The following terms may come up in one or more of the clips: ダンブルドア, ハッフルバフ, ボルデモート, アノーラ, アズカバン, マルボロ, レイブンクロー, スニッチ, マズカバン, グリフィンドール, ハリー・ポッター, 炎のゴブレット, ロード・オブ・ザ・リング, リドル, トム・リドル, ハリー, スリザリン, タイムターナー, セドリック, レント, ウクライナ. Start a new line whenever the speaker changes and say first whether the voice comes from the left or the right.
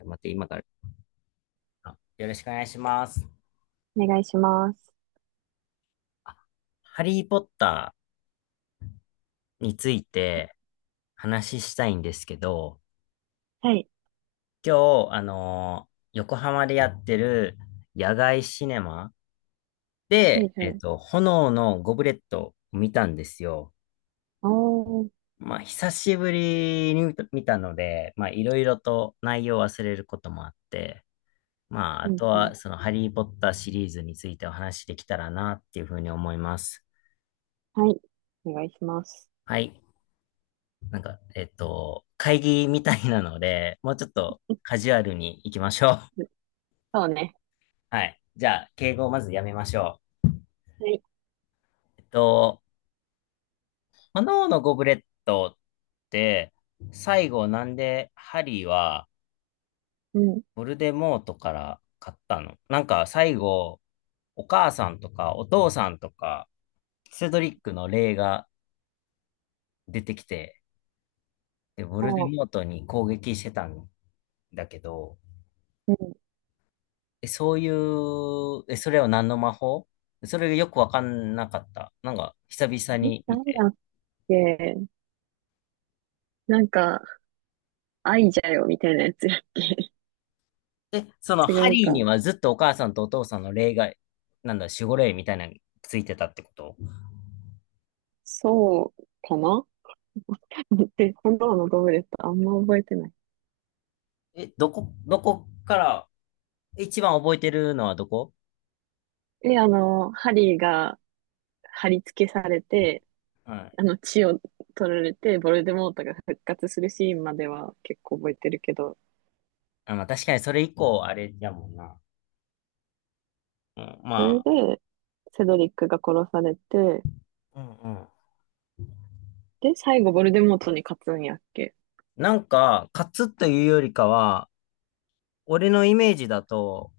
left: 待って、今から。あ、よろしくお願いします。
right: お願いします。
left: あ、ハリー・ポッターについて話ししたいんですけど、
right: はい。
left: 今日、横浜でやってる野外シネマ
right: は
left: で、
right: いはい。
left: 炎のゴブレットを見たんですよ。
right: おー。
left: まあ、久しぶりに見たので、まあ、いろいろと内容を忘れることもあって、まあ、あ
right: うん
left: と
right: うん。
left: は、その、ハリー・ポッターシリーズについてお話しできたらな、っていうふうに思います。
right: はい。お願いします。
left: はい。なんか、会議みたいなので、もうちょっと
right: う
left: カジュアルに行きましょう。
right: ん、そうね。
left: はい。じゃあ、敬語をまずやめましょ
right: はい。
left: う。炎のゴブレットって、最後なんでハリーは
right: うん。
left: ボルデモートから買ったのなんか最後、お母さんとかお父さんとか、セドリックの霊が出てきて、で、ボルデ
right: も
left: モートに攻撃してたんだけど、
right: う、う
left: え、そういう、え、それは何の魔法それがよくわかんなかった。なんか、久々
right: ん。え、
left: に見
right: 誰
left: て。
right: だっけ。なんか、愛じゃよ、みたいなやつだっけ。
left: え、その、
right: 違
left: ハ
right: う
left: リー
right: か。
left: にはずっとお母さんとお父さんの霊が、なんだ、守護霊みたいなのについてたってこと？
right: そうかな。 で、今度のゴブレットあんま覚えてない。
left: え、どこから、一番覚えてるのはどこ？
right: で、あの、ハリーが貼り付けされて、
left: うん。
right: あの、血を取られて、ボルデモートが復活するシーンまでは結構覚えてるけど、
left: あ、まあ、確かにそれ以降、あれやもんな。うん、
right: それ
left: ま
right: で、セドリックが殺されて、
left: あ、うんうん。
right: で、最後、ヴォルデモートに勝つんやっけ。
left: なんか、勝つというよりかは、俺のイメージだと、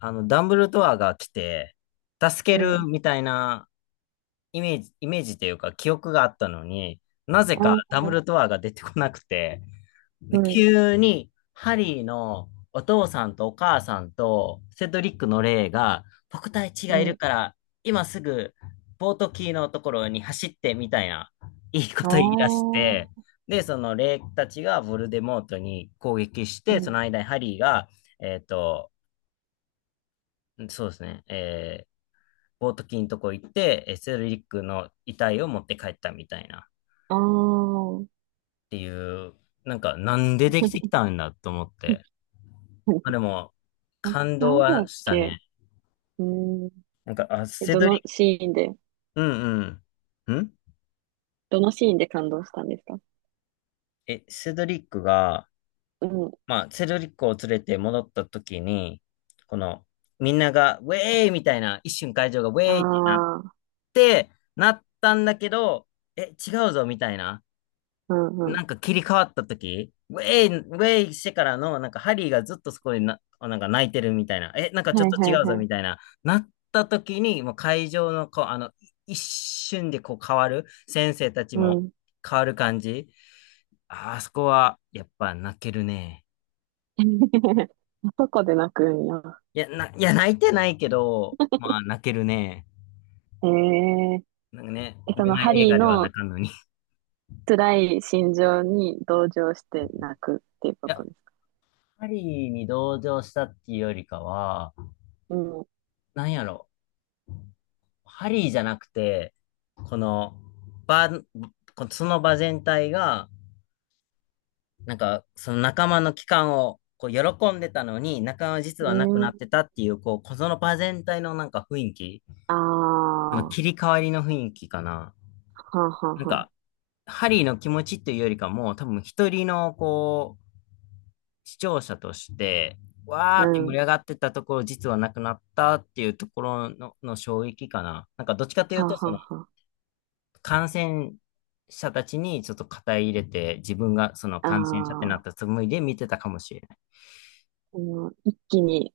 left: ダンブルドアが来て、助
right: う
left: ける
right: ん。
left: みたいな、イメージというか記憶があったのに、なぜ
right: あ
left: かダブ
right: あ、
left: ルドアが出てこなくて、
right: う
left: で、
right: ん、
left: 急にハリーのお父さんとお母さんとセドリックの霊が、僕たち
right: う
left: がいる
right: ん。
left: から、今すぐボートキーのところに走ってみたいな、いいこ
right: あ
left: と
right: あ、
left: 言い出して、で、その霊たちがヴォルデモートに攻撃して、
right: う
left: そ
right: ん。
left: の間にハリーが、えっと、そうですね、ボートキーのとこ行って、セドリックの遺体を持って帰ったみたいなっ
right: ああ。
left: ていう、なんかなんでできてきたんだと思って。まあ でも、感
right: な
left: 動
right: んでや
left: は
right: っ
left: した
right: け。
left: ね。
right: うん。
left: なんか、あ、
right: え、
left: セ
right: ど
left: ドリ
right: の
left: ッ
right: シーンで、
left: ク、うんうん。
right: どのシーンで感動したんですか？
left: え、セドリックが、
right: うん。
left: まあ、セドリックを連れて戻った時に、この、みんなが、ウェーイみたいな、一瞬会場がウ
right: あ
left: ェーイって
right: あ、
left: なったんだけど、え、違うぞみたいな。
right: うんう
left: な
right: ん。
left: んか切り替わった時、ウェイ、ウェイしてからの、なんかハリーがずっとそこでな、なんか泣いてるみたいな、え、なんかちょっ
right: はい
left: と
right: はい
left: 違うぞ
right: はい。
left: みたいな、なった時に、もう会場のこう、あの、一瞬でこう変わる、先生たち
right: う
left: も
right: ん。
left: 変わる感じ。ああそこは、やっぱ泣けるね。
right: あそこで泣くんや。
left: いや、いや、泣いてないけど、まあ泣けるね。
right: ええ。
left: なんかね、
right: え、そ
left: 恋
right: のハ
left: 愛映
right: リー
left: 画では泣
right: の
left: かんのに。い
right: 辛い心情に同情して泣くっていうこ
left: や、
right: とですか？
left: ハリーに同情したっていうよりかは、
right: うん。
left: なんやろ。ハリーじゃなくて、この場、このその場全体が、なんか、その仲間の帰還を、こう、喜んでたのに、仲間は実
right: う
left: はなくな
right: ん。
left: ってたっていう、こその場全体のなんか雰囲気、
right: あ
left: その
right: あ、は
left: 切り替わりの雰囲気かな。
right: あはあ
left: なん
right: はあ。
left: か、ハリーの気持ちっていうよりかも、多分一人の、こう、視聴者として、わ
right: う
left: ーって盛
right: ん。は
left: り上がってたところ、実はなくなったっていうところの衝撃かな。なんか、どっちかとい
right: あ
left: うと、
right: は
left: その、
right: あは
left: 感染者たちにちょっと肩入れて、自分がその
right: あ。あ
left: 感染者ってなっ
right: あ、
left: たつもりで見てたかもしれない。
right: この一気に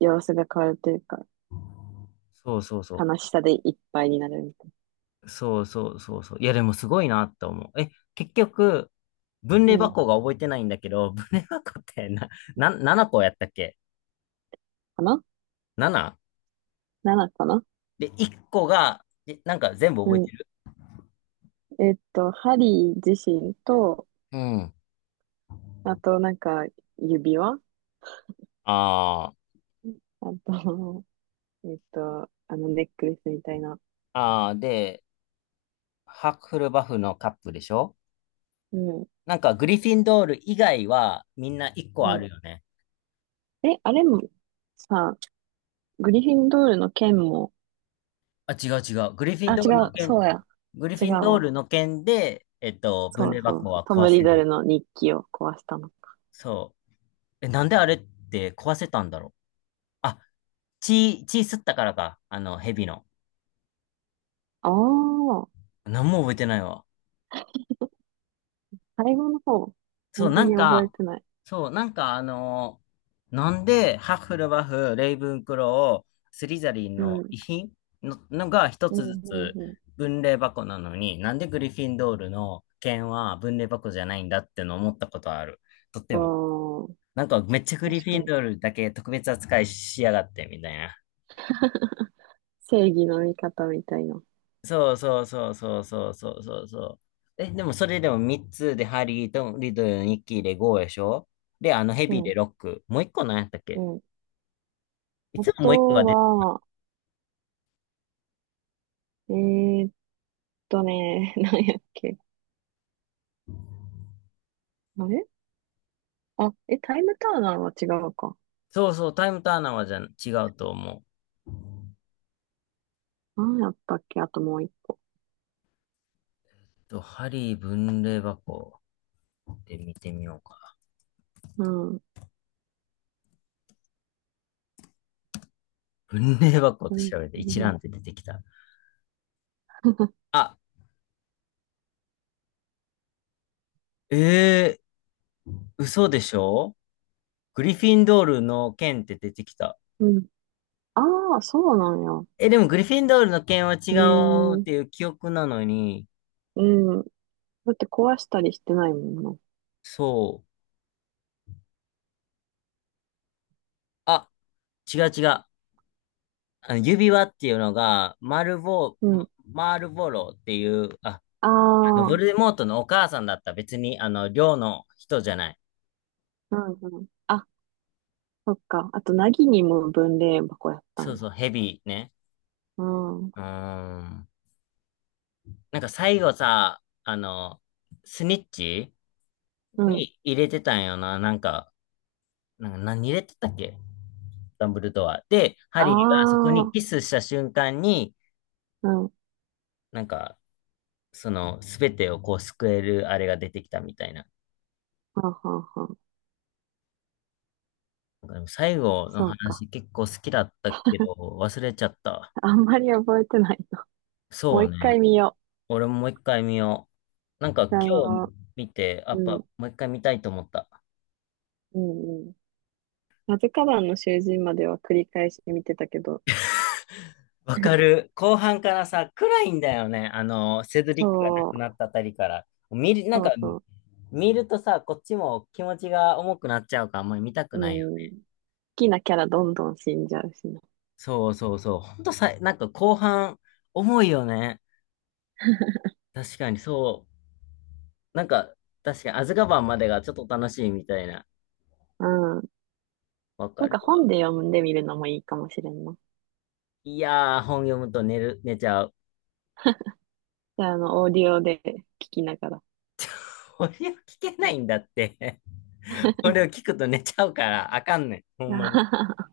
right: 様子が変わるというか、
left: そうそうそ
right: 悲し
left: う。
right: さでいっぱいになるみたい
left: そうそうそうそう。いや、でもすごいなって思う。え、結局、分
right: な。う
left: 類
right: ん。
left: 箱が覚えてないんだけど、分類箱ってな、7個やったっけ
right: かな？
left: ?7?
right: 7 かな。
left: で、1個が、え、なんか全部
right: う
left: 覚えて
right: ん。
left: る？
right: ハリー自身と、
left: うん。
right: あとなんか、指輪、
left: ああ、
right: あと、あの、ネックレスみたいな。
left: ああ、で、ハッフルバフのカップでしょ？
right: うん。
left: なんかグリフィンドール以外はみんな1個
right: う
left: あ
right: ん。
left: るよね。
right: え、あれも、さ、グリフィンドールの剣も、
left: あ、違う違う。
right: あ、違う、そうや。
left: グリフ
right: 違う
left: ィンドー
right: わ。
left: ルの剣で、分
right: そ
left: 霊
right: うそ
left: 箱
right: うそう。
left: は
right: ト
left: 壊
right: ム・
left: せ
right: リド
left: る。
right: ルの日記を壊したの。
left: そう。え、なんであれって壊せたんだろう。あ、血吸ったからか。あの、蛇の。
right: ああ、
left: 何も覚えてないわ。
right: 最後の方。そ
left: そう、
right: んな
left: なん
right: に覚え
left: か、
right: てない。
left: そう、なんか、なんで、ハッフルバフ、レイブンクロースリザリン
right: う
left: の
right: ん。
left: 遺品のが一
right: うん、
left: つず
right: うん、
left: つ
right: う
left: 分霊箱なのに、なんでグリフィンドールの剣は分霊箱じゃないんだっての思ったことある。とっても。
right: ん。ああ、
left: なんかめっちゃグリ
right: 確
left: フィ
right: か
left: ン
right: に。
left: ドールだけ特別扱いしやがってみたいな。
right: 正義の味方みたいな。
left: そうそうそうそうそうそうそうそう。え、でもそれでも3つでハリーとリドル、ニッキーで5でしょ？で、あのヘ
right: う
left: ビーで
right: ん、
left: 6。もう1個何やったっ
right: う
left: け？
right: ん。
left: い
right: あ
left: つももう1個が
right: と
left: 出て、
right: は、えーっ何やっけ。あれ、あ、え、タイムターナーは違うか。
left: そうそう、タイムターナーはじゃん違うと思う。
right: 何やったっけあともう一個。
left: と、ハリー分類箱で見てみようか。
right: うん。
left: 分類箱っ
right: う
left: て
right: ん。
left: 調べて一覧って出てきた。あ、えー、嘘でしょ？グリフィンドールの剣って出てきた。
right: うん。ああー、そうなんや。
left: え、でもグリフィンドールの件は違うっ
right: え
left: てい
right: え、
left: う記憶なのに、
right: うん。だって壊したりしてないもんな。
left: そう。あ、違う違う。あの指輪っていうのが、
right: う
left: マ
right: ん。
left: マルボロっていう、あ、
right: あ
left: ヴ
right: あ、
left: ォ
right: う
left: ルデモートのお母さんだった。別に、寮の人じゃない。
right: んうん。あ、そっか。あと、なぎにも分霊箱やった
left: そう
right: んや。
left: そう、ヘビーね。
right: うん、
left: うーん。なんか最後さ、スニッチ
right: うん。
left: に入れてたんよな。なんか何入れてたっけ？ダンブルドア。で、ハ
right: あ
left: リーがそこに
right: あ、
left: キスした瞬間に、
right: うん、はん
left: なんか、その、すべてをこう救えるあれが出てきたみたいな。
right: はんはん。
left: なんかでも最後の
right: そうか。
left: 話結構好きだったけど、忘れちゃった。
right: あんまり覚えてない。も
left: そ
right: う
left: う
right: 一回
left: ね。
right: 見よ
left: 俺ももう一回見よう。なんか
right: う。
left: 今
right: あ
left: 日
right: の、
left: 見て、やっ
right: う
left: ぱ
right: ん、
left: もう一回見たいと思った。
right: うん、うん。マズカバンの囚人までは繰り返し見てたけど、
left: わか る。後半からさ、暗いんだよね。あの、セドリックが亡
right: そ
left: く
right: う、
left: なったあたりから。見る、なん
right: そ
left: か、
right: うそ
left: 見るとさ、こっちも気持ちが重くなっちゃうから、あんまり見たく
right: う、
left: ないよ。
right: うん。好きなキャラどんどん死んじゃうしな。
left: そうそうそう。ほんとさ、なんか後半、重いよね。確かにそう。なんか、確かに、アズカバンまでがちょっと楽しいみたいな。
right: うん。
left: わか
right: なん
left: る
right: か本
left: わ。
right: で読んでみるのもいいかもしれんな。
left: いやー、本読むと寝ちゃう。
right: じゃあ、あの、オーディオで聞きながら。
left: これを聞けないんだって。これを聞くと寝ちゃうから、あかんねん。ほんまに。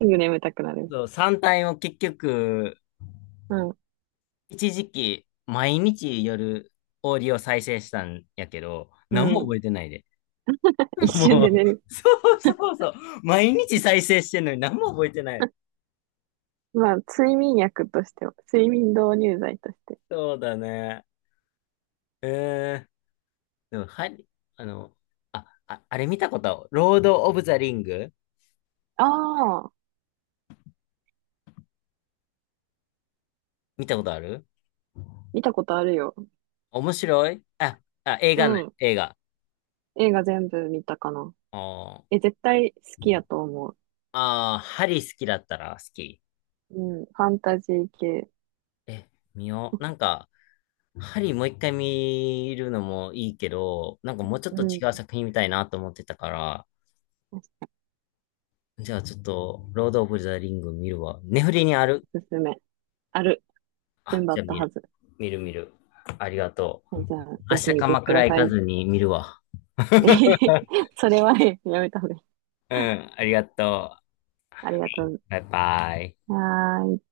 right: すぐ眠たくなる。
left: そう、3体を結局、
right: うん、
left: 一時期、毎日夜、オーディオ再生したんやけど、
right: う
left: 何も
right: ん。
left: 覚えてないで。
right: 一 瞬
left: も
right: で
left: う、
right: 寝る。
left: そうそうそう。毎日再生してんのに何も覚えてない。
right: まあ、睡眠薬としては、睡眠導入剤として。
left: そうだね。えーでも、ハリ、あの、あ、あ、あれ見たことあるロード・オブ・ザ・リング？
right: ああ、
left: 見たことある？
right: 見たことあるよ。
left: 面白い映
right: う
left: 画ない、
right: ん。
left: 映画。
right: 映画全部見たかな。
left: あー
right: え、絶対好きやと思う。
left: ハリ好きだったら好き。
right: うん。ファンタジー系。
left: え、見よう。なんか、ハリもう一回見るのもいいけど、なんかもうちょっ
right: う
left: と
right: ん。
left: 違う作品見たいなと思ってたから、
right: お
left: じゃあちょっと、ロード・オブ・ザ・リング見るわ。ネフリにある？
right: すすめ。ある。
left: あ、
right: 全部あ
left: じ
right: っ
left: ゃあ
right: た
left: 見
right: は
left: る。
right: ず。
left: 見る見る。ありがとう。
right: はい、じゃあ、
left: 明
right: ぜひ
left: 日
right: 見て
left: 鎌
right: く
left: 倉
right: だ
left: 行
right: さ
left: か
right: い。
left: ずに見るわ。
right: それはね、やめた方がいい。
left: うん、ありがとう。
right: ありがとう。
left: バイバイ。
right: はーい。